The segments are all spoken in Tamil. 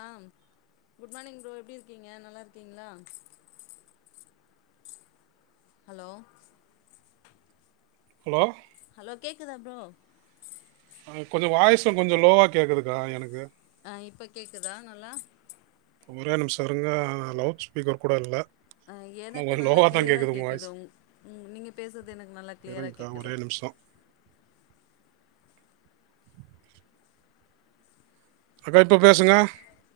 ஆ குட் மார்னிங் ப்ரோ எப்டி இருக்கீங்க நல்லா இருக்கீங்களா ஹலோ ஹலோ ஹலோ கேக்குதா ப்ரோ கொஞ்சோ வாய்ஸும் கொஞ்சோ லோவா கேட்குதுக்கா எனக்கு ஆ இப்ப கேக்குதா நல்லா ஒரே நிமிஷோ இருங்க லவுட் ஸ்பீக்கர் கூட இல்ல ஆ எனக்கு நல்லா கிளியரா கேக்குது உங் நீங்க பேசுறது எனக்கு நல்லா கிளியரா இருங்கக்கா கேக்குது ஒரே நிமிஷம் அக்கா இப்போ பேசுங்க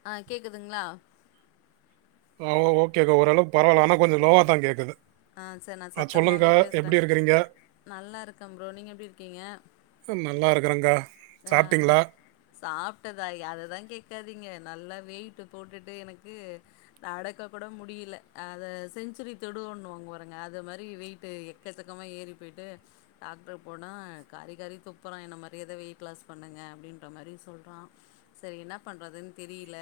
ஆ கேக்குதுங்களா ஆஓ ஓகேக்கா ஓரளவுக்கு பரவால்ல ஆனா கொஞ்சோ லோவா தா கேக்குது ஆங் செர் நா சத்தமாவே பேசுறே நல்லாருக்கேன் ப்ரோ நீங்க எப்டி இருக்கீங்க ம் நல்லா இருக்கறேங்கா ஆ சாப்ட்டிங்களா சாப்ட்டதா அததான் கேக்காதீங்க நல்லா வெயிட்டு் போட்டுட்டு எனக்கு நடக்க கூட முடியல அத செஞ்சுரி தொடுவோணுவா போறேங்க அது மாதிரி வெயிட்டு எக்கசக்கமா ஏறி போய்ட்டு டாக்டர் போனா காரி காரி துப்புறான் என்ன மாரி எது வெயிட் லாஸ் பண்ணுங்க அப்படின்ற மாரி சொல்றான் சேரி என்ன பண்றதுன்னு தெரில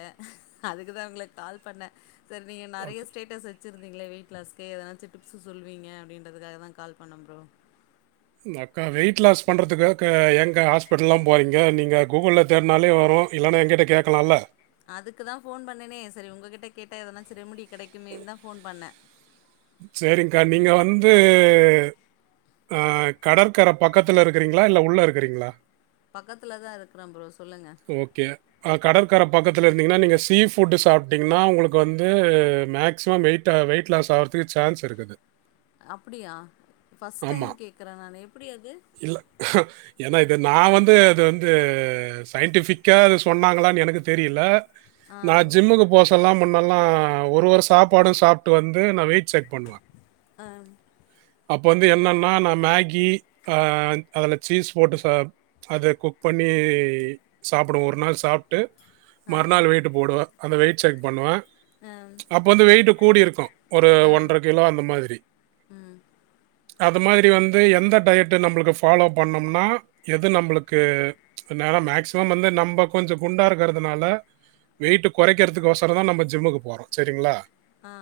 அதுக்குதான் உங்கள கால் பண்ணே சார் நீங்க நெறைய அக்கா ஸ்டேட்டஸ் வச்சிருந்தீங்களே வெயிட் லாஸ்கு எதாச்சு டிப்ஸு சொல்வீங்க அப்டிங்றதுக்காக தா கால் பண்ணே ப்ரோ அக்கா வெயிட் லாஸ் பண்றதுக்காக ஏன்கா ஹாஸ்பிட்டலாம் போறீங்க நீங்க கூகுள்ல தேடுனாலே வரு இல்லன்னா எங்கிட்ட கேக்கலால்ல அதுக்கு தா போன் பண்ணேனே சரி உங்க கிட்ட கேட்டா எதுனா ரெமுடி கெடக்குமேன்னு தா ஃபோன் பண்ணே சேரி்ங்கா நீங்க வந்து ஆ கடற்கர பக்கத்துல இருக்கிறீங் ங்களா இல்ல உள்ள இருக்கிறீங்களா பக்கத்துல தா இருக்குறே ப்ரோ சொல்லுங்க ஓகே கடற்கர பக்கத்துல இருந்தீங்கன்னா நீங்க சீ ஃபுட்டு் சாப்பிட்டீங்கன்னா உங்களுக்கு வந்து மேக்சிமம் வெயிட் வெயிட் லாஸ் ஆவறதுக்கு சான்ஸ் ருக்கு அப்டியா பஸ்ட் ஆமா. டைம் கேக்குறேன் நானு எப்டி அது இல்ல ஏன்னா இது நா வந்து அது வந்து டிபிக்கா இது சொன்னாங்களான்னு எனக்கு தெரில ஆ நா ஜிம்முக்கு போச அப்பெல்லா முன்னெல்லா ஒரு ஒரு சாப்பாடும் சாப்ட்டு வந்து நா வெயிட் செக் பண்ணுவே ஆ அப்போ வந்து என்னன்னா நா மேகி அதுல சீஸ் போட்டு சா அத குக் பண்ணி சாப்டுவோம் ஒரு நாள் சாப்ட்டு ஆ மறுநாள் வெயிட்டு போடுவேன் அந்த வெயிட்ட செக் பண்ணுவே ஆ அப்ப வந்து வெயிட் கூடி இருக்கு ஒரு ஆ ஒன்றரை கிலோ அந்த மாதிரி ம் அது மாதிரி வந்து எந்த டயட்டு நம்மளுக்கு ஃபாலோ பண்னோம்னா எது நம்மளுக்கு அதனால மேக்சிமம் வந்து நம்ம கொஞ்சோ குண்டா இருக்கிறதுனால வெயிட்டு குறைக்கிறதுக்கு வசரம் தா நம்ம ஜிம்முக்கு போறோ சரிங்களா ஹா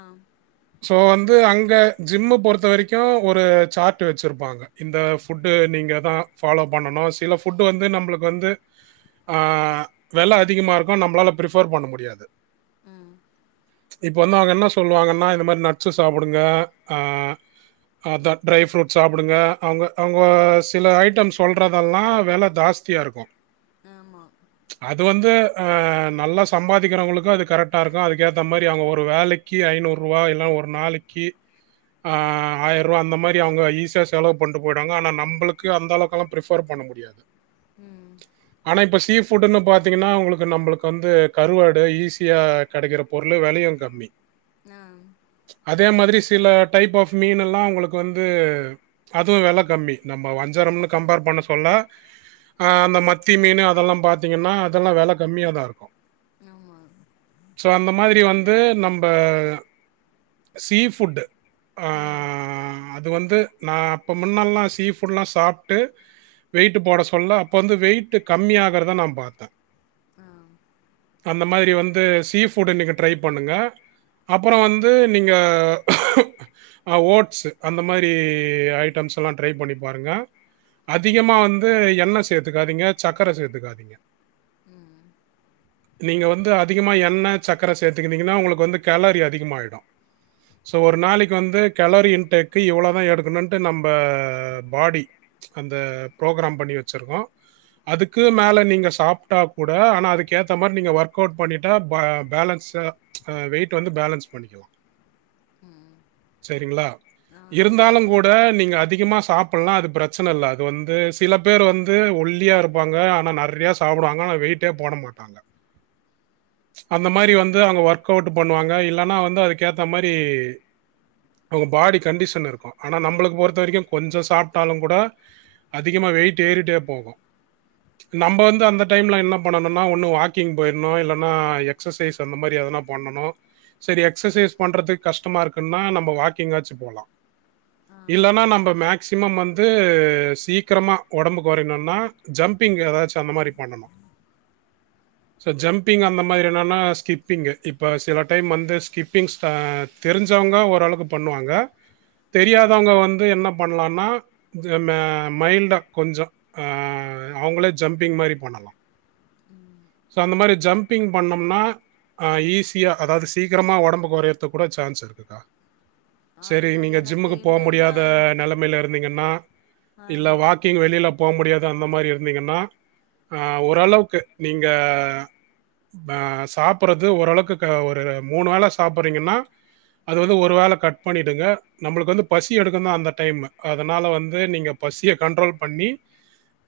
சோ வந்து அங்க ஜிம்மு பொறுத்த வரைக்கு ஒரு சார்ட் வச்சிருப்பாங்க இந்த ஃபுட்டு நீங்க தா ஃபாலோ பண்ணனு சில ஃபுட் வந்து நம்மளுக்கு வந்து ஆஹ் விலை அதிகமா இருக்கு நம்மளால பிரிஃபர் பண்ண முடியாது அ இப்ப வந்து அவுங்க என்ன சொல்லுவாங்கன்னா இந்த மாறி நட்ஸ்சு சாப்புடுங்க ஆஹ் அதா ட்ரை ஃப்ரூட்ஸ் சாப்புடுங்க அவுங்க அவுங்க சில ஐட்டம் சொல்றதெல்லா வெல தாஸ் தியா இருக்கு ஆமா அது வந்து நல்லா சம்பாதிக்கிறவங்களுக்கு அது கரெட்டா இருக்கு அதுக்கு ஏத்த மாறி அவுங்க ஒரு வேலைக் கி ஐநூறுரூவா இல்ல ஒரு நாளக்கி ஆ ஆயர்வா அந்த மாறி அவுங்க ஈஸியா செலவு பண்ட்டு போய்டுவாங்க ஆனா நம்பளுக்கு அந்த அளவுக்கெலா பிரிஃபர் பண்ண முடியாது ம் ஆனா இப்ப சீ ஃபுட்டுன்னு பாத்தீங்கன்னா உங்குளுக்கு நம்பளுக்கு வந்து கருவாடு ஈஸியா கிடைக்கிற பொருளு வெலையும் கம்மி மி நாம் அதே மாதிரி சில டைப் ஆஃப் மீன்னெல்லா உங்களுக்கு வந்து அதும் வெல கம்மி நம்ம வஞ்சரம்னு கம்பேர் பண்ண சொல்ல ஆ அந்த மத்தி மீனு அதெல்லா பாத்தீங்கன்னா அதெல்லா வெல கம்மியாதா இருக்கு ஆமா சோ அந்த மாதிரி வந்து நம்ம சீ ஃபுட்டு ம் ஆஹ் அது வந்து நா அப்ப முன்னாலல்லா சீஃபுட்ல்லா சாப்ட்டு வெயிட் போட சொல்ல அப்ப வந்து வெயிட் கம்மியா ஆகறத நா பாத்தே ஆ அந்த மாதிரி வந்து சீ ஃபுட் இன்னைக்கு ட்ரை பண்ணுங்க அப்புறோ வந்து நீங்க ஓட்ஸ்ஸு அந்த மாதிரி ஐட்டம்ஸ் எல்லா ட்ரை பண்ணி பாருங்க அதிகமா வந்து எண்ணெ சேர்த்துக்காதீங்க சக்கர சேர்த்துக்காதீங்க உம் நீங்க வந்து அதிகமா எண்ண சக்கரை சேத்துக்கிட்டீங்கன்னா உங்களுக்கு வந்து கெலோரி அதிகமாயிடு சோ ஒரு நாளக்கி வந்து கெலோரி இன்டேக்கு இவ்ளோ தா எடுக்குணுன்ட்டு நம்ப பாடி அந்த ப்ரோக்ராம் பண்ணி வச்சுருக்கோ அதுக்கு மேல நீங்க சாப்ட்டா கூட ஆனா அதுக்கு ஏத்த மாறி நீங்க ஒர்க் அவுட் பண்ணிட்டா ப பேலன்ஸ்சு ஆ வெயிட் வந்து பேலன்ஸ் பண்ணிக்குலா சரிங்ளா ஆ இருந்தாலு சரிங்க கூட ப்ரோ நீங்க அதிகமா சாப் டோனா அது பிரச்சன இல்ல அது வந்து சில பேர் வந்து ஒல்லி ஒல்லியா இருப்பாங்க ஆனா நர்ரையா சாப்புடுவாங்க ஆனா வெயிட்டே போட மாட்டாங்க அந்த மாறி வந்து அவுங்க ஒர்க் அவுட் பண்ணுவாங்க இல்லன்னா வந்து அதுக்கு ஏத்த மாறி அவுங்க பாடி கண்டிஷன் இருக்கு ஆனா நம்பளுக்கு பொறுத்த வரக்கு கொஞ்சோ சாப்புட்டாலு கூட அதிகமா வெயிட் ஏறிட்டே போகு நம்ப வந்து அந்த டைம்ல என்ன பண்ணுனா ஒன்னு வாக்கிங் போய்டுனு இல்லனா எக்ஸசைஸ் அந்தமாரி எதனா பண்ணணு செரி எக்ஸசைஸ் பண்றதுக்கு கஷ்டமா இருக்குன்னா நம்ப வாக்கிங்காச்சு போலா ஆமா இல்லன்னா நம்ப மேக்சிமம் வந்து சீக்கிரமா ஒடம்புக்கொறைக்னுனா ஜம்பிங் எதாச்சு அந்தமாரி பண்ணணு சோ ஜம்பிங் அந்தமாதிரி என்னன்னா ஸ்கிப்பிங்கு இப்ப சில டைம் வந்து ஸ்கிப்பிங் ஸ்டா தெரிஞ்சவங்க ஓரளவுக்கு பண்ணுவாங்க தெரியாதவங்க வந்து என்ன பண்லானா ஜமே மைல்டா கொஞ்சோ ஆ அவுங்களே ஜம்பிங்மாரி பண்ணலா ஸோ அந்தமாரி ஜம்பிங் பண்ணம்னா ஆ ஈஸியா அதாவ்து சீக்கிரமா ஒடம்பு கொறையறதுக்குகூட சான்ஸ் இருக்கு அதுதா எனக்கு என்னன்னா ம்மைல இருந்தீங்கன்னா ஆ இல்ல வாக்கிங் வெளில போ முடியாது அந்தமாரி இரு ருந்தீங்கன்னா ஆ ஓரளவுக்கு நீங்க ஆ சாப்புறது ஓரளவுக்கு ஒரு மூணு வேல சாப்புறீங்கன்னா அது வந்து ஒரு வேள கட் பண்ணிடுங்க நம்புளுக்கு வந்து பசி எடுக்குதா அந்த டைமு அதனால வந்து நீங்க பசிய கண்ட்ரோல் பண்ணி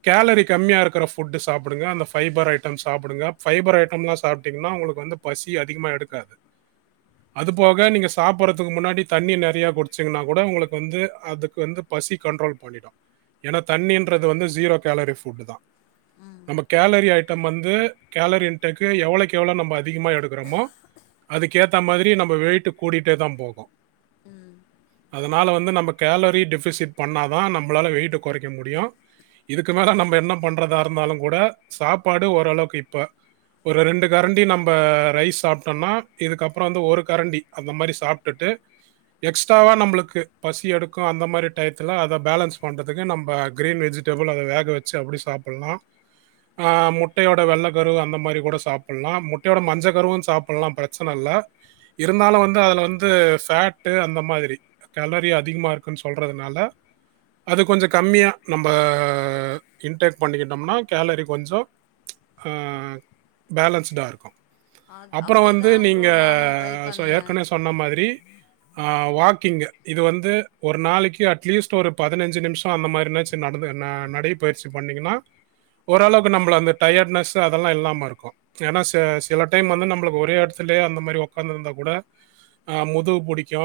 கேலரி கம்மியா இருக்குற ஃபுட்டு சாப்புடுங்க அந்த ஃபைபர் ஐட்டம் சாப்புடுங்க ஃபைபர் ஐட்டம்லா சாப்ட்டீங்ன்னா உங்குளுக்கு வந்து பசி அதிகமா எடுக்காது அது போக நீங்க சாப்பற்றதுக்கு முன்னாடி தண்ணி நெறையா குடிச்சிங்கன்னாகூட உங்குளுக்கு வந்து அதுக்கு வந்து பசி கண்ட்ரோல் பண்ணிடு எனா தண்ணின்றது வந்து ஜீரோ கேலரி ஃபுட்டுதா ம் நம்ம கேலரி ஐட்டம் வந்து கேலரி இன்டெக்கு எவ்வளைக்கு எவ்வளோ நம்ப அதிகமா எடுக்குறோமோ அதுக்கேத்த மாதிரி நம்ம வெயிட்டு கூட்டிட்டேதா போகு ம் அதனால வந்து நம்ம கேலரி டெஃபிசிட் பண்ணாதா நம்மளால வெயிட்ட கொறைக்க முடியு இதுக்கு மேல நம்ம என்ன பண்றதா இருந்தாலுகூட சாப்பாடு ஓரளவுக்கு இப்ப ஒரு ரெண்டு கரண்டி நம்ப ரைஸ் சாப்ட்டோனா இதுக்கப்புறோ வந்து ஒரு கரண்டி அந்தமாரி சாப் டுட்டு எக்ஸ்ட்ராவா நம்புளுக்கு பசி எடுக்கு அந்தமாரி டய்த்துல அத பேலன்ஸ் பண்றதுக்கு நம்ப க்ரீன் வெஜி டெபிள் அத வேக வெச்சு அப்டி சாப்புல்லா ஆ முட்டையோட வெள்ள கருவு அந்தமாரிகூட சாப்புல்லா முட்டையோட மஞ்ச கருவு சாப்புல்லா ப்ர ச்சன இல்ல இருந்தாலு வந்து அதுல வந்து ஃபேட்டு அந்த மாதிரி கெலோரி அதிகமா இருக்குன் சொல்றதுனால அது கொஞ்சோ கம்மியா நம்ப இன்டேக் பண்ணிக்கிட்டோம்னா கேலரி கொஞ்சோ ஆ பேலன்ஸ்டா இருக்கு அது அப்புறோ அப்டிதா வந்து ப்ரோ நீங்க நானு ட்ரை பண்ணே ஏற்கனவே சொன்ன மாதிரி ஆ வாக்கிங்கு இது வந்து ஒரு நாளைக்கு அட்லீஸ்ட் ஒரு பதினஞ்சு நிமிஷோ அந்தமாரினாச்சு நடந்து ந நடை பயிற்சி பண்ணீங்கன்னா ஓரளவுக்கு நம்பள அந்த டயர்ட்னஸ்ஸு அதெல்லா இல்லாம இருக்கு எனா ச சில டைம் வந்து நம்பளுக்கு ஒரே எடத்துலயே அந்தமாரி ஒக்காந்திருந்தாகூட அ முதுகு புடிக்கு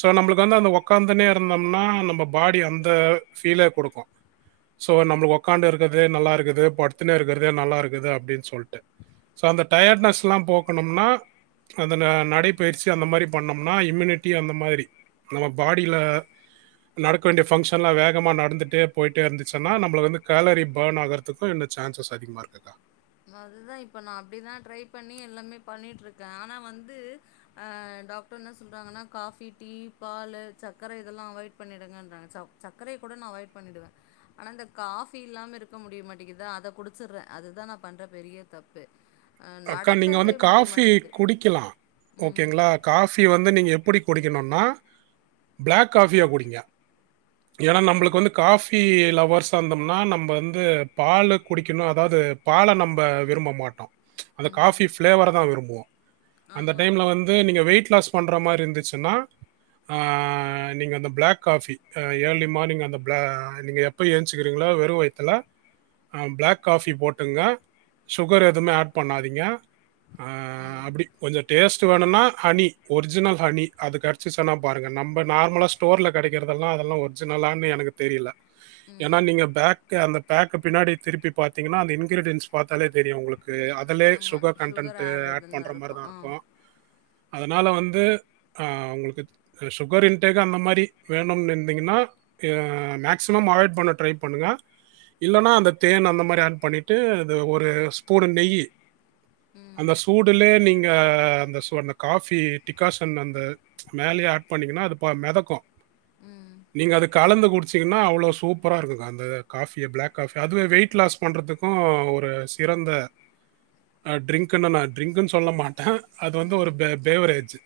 சோ நம்புளுக்கு வந்து அந்த ஒக்காந்துனே இருந்தோம்னா நம்ம பாடி அந்த ஃபீல குடுக்கு சோ நம்ளுக்கு ஒக்காண்டு இருக்கறதே நல்லா இருக்குது படுத்துன்னே இருக்கறதே நல்லா இருக்குது அப்டின் சொல்ட்டு சோ அந்த டயர்டனஸ்ல்லாம் போக்கணும்னா அந்த ந நடைப்பயிற்சி அந்த மாரி பண்ணோம்னா இம்மினிட்டி அந்த மாரி நம்ம பாடில நடக்க வேண்டிய ஃபங்க்ஷன்லா வேகமா நடந்துட்டே போயிட்டே இருந்து சுன்னா நம்பள வந்து கேலரி பர்ன் ஆகறதுக்கும் என்ன சான்சஸ் அதிகமா இருக்குக்கா அதுதா இப்ப நா அப்டிதா ட்ரை பண்ணி எல்லாமே பண்ணிட்டு இருக்கே ஆனா வந்து அ டாக்டர் என்ன சொல்றாங்கன்னா காஃபி டீ பாலு சக்கரை இதெல்லா அவாய்ட் பண்ணிடுங்கன்றாங்க ச சக்கரைய கூட நா அவாய்ட் பண்ணிடுவே ஆனா இந்த காஃபி இல்லாமே இருக்க முடிய மாட்டேங்குதா அத குடிச்சிறேன் அதுதான் நா பண்ற பெரிய தப்பு அ அக்கா நீங்க நடக்கவே வந்து முடிய காஃபி மாட்டேங்குது குடிக்கலா ம் ஓகேங்ளா காஃபி வந்து நீங்க எப்புடி குடிக்கணுன்னா பிளாக் காஃபியா குடிங்க ஏன்னா ஆ நம்பளுக்கு வந்து காஃபி லவர்ஸா இருந்தோம்னா நம்ப வந்து பாலு குடிக்கணு அதாவ்து பால நம்ப விரும்ப மாட்டோ அந்த ம் காஃபி பிளேவர தா விரும்புவோ அந்த ஆமா டைம்ல வந்து நீங்க வெயிட் லாஸ் பண்ற மாரி இருந்துச்சுன்னா ஆ நீங்க அந்த பிளாக் காஃபி அ ஏர்லி மார்னிங் அந்த பிள நீங்க எப்ப ஏந்ச்சுக்கிறீங்களோ வெறு வயித்துல அ பிளாக் காஃபி போட்டுங்க சுகர் எதுமே ஆட் பண்ணாதீங்க அ ம் அப்டி கொஞ்சொ டேஸ்ட் வேணுன்னா ஹனி ஒரிஜினல் ஹனி அது கடச்சிசுன்னா பாருங்க நம்ப நார்மலா ஸ்டோர்ல கெடைக்கிறதுதெல்லா அதெல்லா ஒரிஜினலான்னு எனக்கு தெரியில ஏன்னா ம் நீங்க பேக்கு அந்த பேக்க பின்னாடி திருப்பி பாத்தீங்கன்னா அந்த இன்கிரீடியன்ஸ் பார்த்தாலே தெரியு உங்குளுக்கு அதுலே ஆமா சுகர் கண்டண்ட் ஆட் ஆடடுன்னு பண்ற இருக்கு மாரி தா ஆ இருக்கூ அதனால வந்து அவுங்களுக்கு சுகர் இன்டேக் அந்த மாரி வேணும்னு இருந்திங்கன்னா எ மேக்சிமம் அவாய்ட் பண்ண ட்ரை பண்ணுங்க இல்லன்னா அந்த தேன் அந்த மாரி ஆட் பண்ணிட்டு அது ஒரு ஸ்பூனு நெய்யி ம் அந்த சூடுலேயே நீங்க அந்த சூ அந்த காஃபி டிக்காசன் அந்த மேலேயே ஆட் பண்ணிங்கன்னா அது பா மெதக்கூ ம் நீங்க அது கலந்து குடிச்சிங்கன்னா அவ்ளோ சூப்பரா இருக்குக்கா அந்த காஃபிய பிளாக் காஃபி அதுவே வெயிட் லாஸ் பண்ணுறதுக்கூ ஒரு சிறந்த அ ட்ரிங்க்ன நா ட்ரிங்க்குன்னு சொல்ல மாட்டே அது வந்து ம் ஒரு பேவரேஜு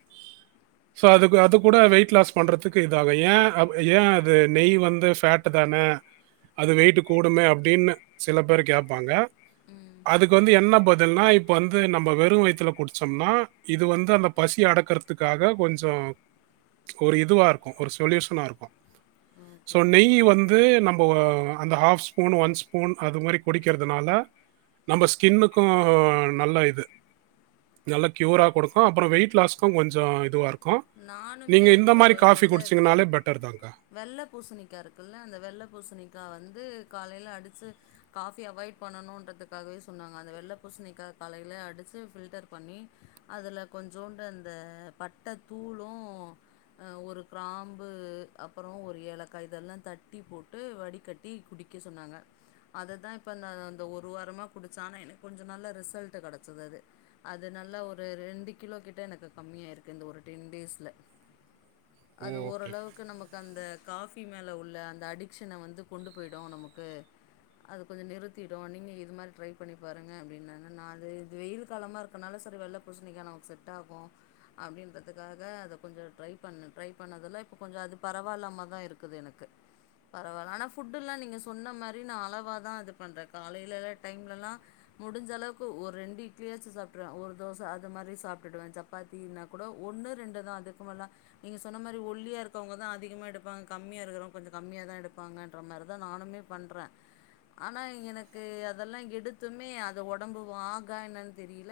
ஸோ அதுக்கு அது கூட வெயிட் லாஸ் பண்றதுக் க்கு இதாகு ஏன் அ ஏன் அது நெய் வந்து ஃபேட் தான அது வெயிட்டு கூடுமே அப்டின்னு சில பேர் கேப்பாங்க ம் அதுக்கு வந்து என்ன பதில்னா இப்ப வந்து நம்ப வெறும் வயத்துல குடிச்சோம்னா இது வந்து அந்த பசி அடக்கறத் த்துக்காக கொஞ்சொ ஒரு இதுவா இருக்கூ ஒரு சொல்யூஷனா இருக்கூ அ ஸோ நெய் வந்து நம்போ அந்த ஹாஃப் ஸ்பூன் ஒன் ஸ்பூன் அது மாரி குடிக்கறதுனால நம்ப ஸ்கின்னுக்கூ நல்ல இது நல்ல க்யூரா கொடுக்கூ அப்பறொ வெயிட் லாஸ்க்கூ கொஞ்ச இதுவா இருக்கூ நானுமே நீங்க இந்த மாரி காஃபி குடிச்சிங்கனாலே பெட்டர் தாக்கா வெள்ள பூசணிக்கா இருக்குல்ல அந்த வெள்ள பூசணிக்கா வந்து காலைல்ல அடிச்சு காஃபி அவாய்ட் பண்ணணுன்றதுக்காகவே சொன்னாங்க அந்த வெள்ள பூசணிக்கா கலையிலே அடிச்சு ஃபில்டர் பண்ணி அதுல கொஞ்சோண்டு அந்த பட்ட தூளூ அ ஒரு கிராம்பு அப்பறொ ஒரு ஏலக்காய் இதெல்லா தட்டி போட்டு வடிகட்டி குடிக் கே சொன்னாங்க அத தான் இப்போ நா அந்த ஒரு வாரமா குடிச்ச ஆனா எனக்கு கொஞ்ச நல்ல ரிசல்ட் கெடச்சது அது அது நல்லா ஒரு ரெண்டு கிலோ கிட்ட எனக்கு கம்மியாயிருக்கு இந்த ஒரு டென் டேஸ்ல அது ஓகே. ஓரளவுக்கு நமக் கு அந்த காஃபி மேல உள்ள அந்த அடிக்க்ஷன வந்து கொண்டு போய்டு நமக்கு அது கொஞ்ச நிறுத்திடு நீங்க இது மாரி ட்ரை பண்ணி பாருங்க அப்டின்ன நா அது இது வெயில் காலமா இருக்குறனால சரி வெல்ல பூச்ணிக்கா நமக்கு செட் ஆகு அப்டின்ற துக்காக அத கொஞ்சோ ட்ரை பண்ணு ட்ரை பண்ணதால்லா இப்போ கொஞ்ச அது பரவாயில்லாம தா இருக்குது எனக்கு பரவால்ல ஆனா ஃபுட்டு் எல்லா நீங்க சொன்ன மாரி நா அளவா தா இது பண்றே காலையில டைம்லலா முடிஞ்ச அளவுக்கு ஒரு ரெண்டு இட்லியாச்சு சாப்ட்றுவே ஒரு தோச அது மாரி சாப்ட்டுடுவே சப்பாத்தினா கூட ஒன்னு ரெண்டு தா அதுக்குமேல நீங்க சொன்ன மாரி ஒல்லியா இருக்கவங்கதா அதிகமா எடுப்பாங்க கம்மியா இருக்குறவங்க கொஞ்ச கம்மியா தா எடுப்பாங்கன்ற மாரிதா நானுமே பண்றே ஆனா எனக்கு அதெல்லா எடுத்துமே அது ஒடம்பு வாகா என்னனு தெரியில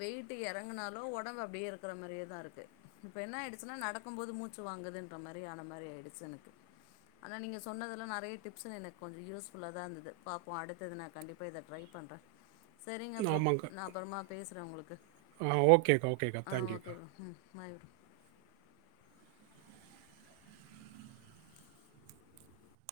வெயிட்டு எறங்குனாலோ ஒடம்பு அப்டியே இருக் குற மாரியே தா இருக்கு இப்ப என்ன ஆயிடுச்சுன்னா நடக்கும் போது மூச்சு வாங்குதுன்ற மாரி ஆன மாரி ஆய்டுச்சு எனக்கு ஆனா நீங்க சொன்னதுல நெறைய டிப்ஸ்ஸுங்க எனக்கு கொஞ்சொ யூஸ்ஃபுல்லா தா இருந்தது பாப்போ அடுத்தது நா கண்டிப்பா இத ட்ரை பண்ணறே சரிங்க ப்ரோ ஆமாங்க்கா நா அப்புறமா பேசுறே உங்களுக்கு ஆ ஓகேகா ஆ ஓகே ப்ரோ ம் ஆயிட்டு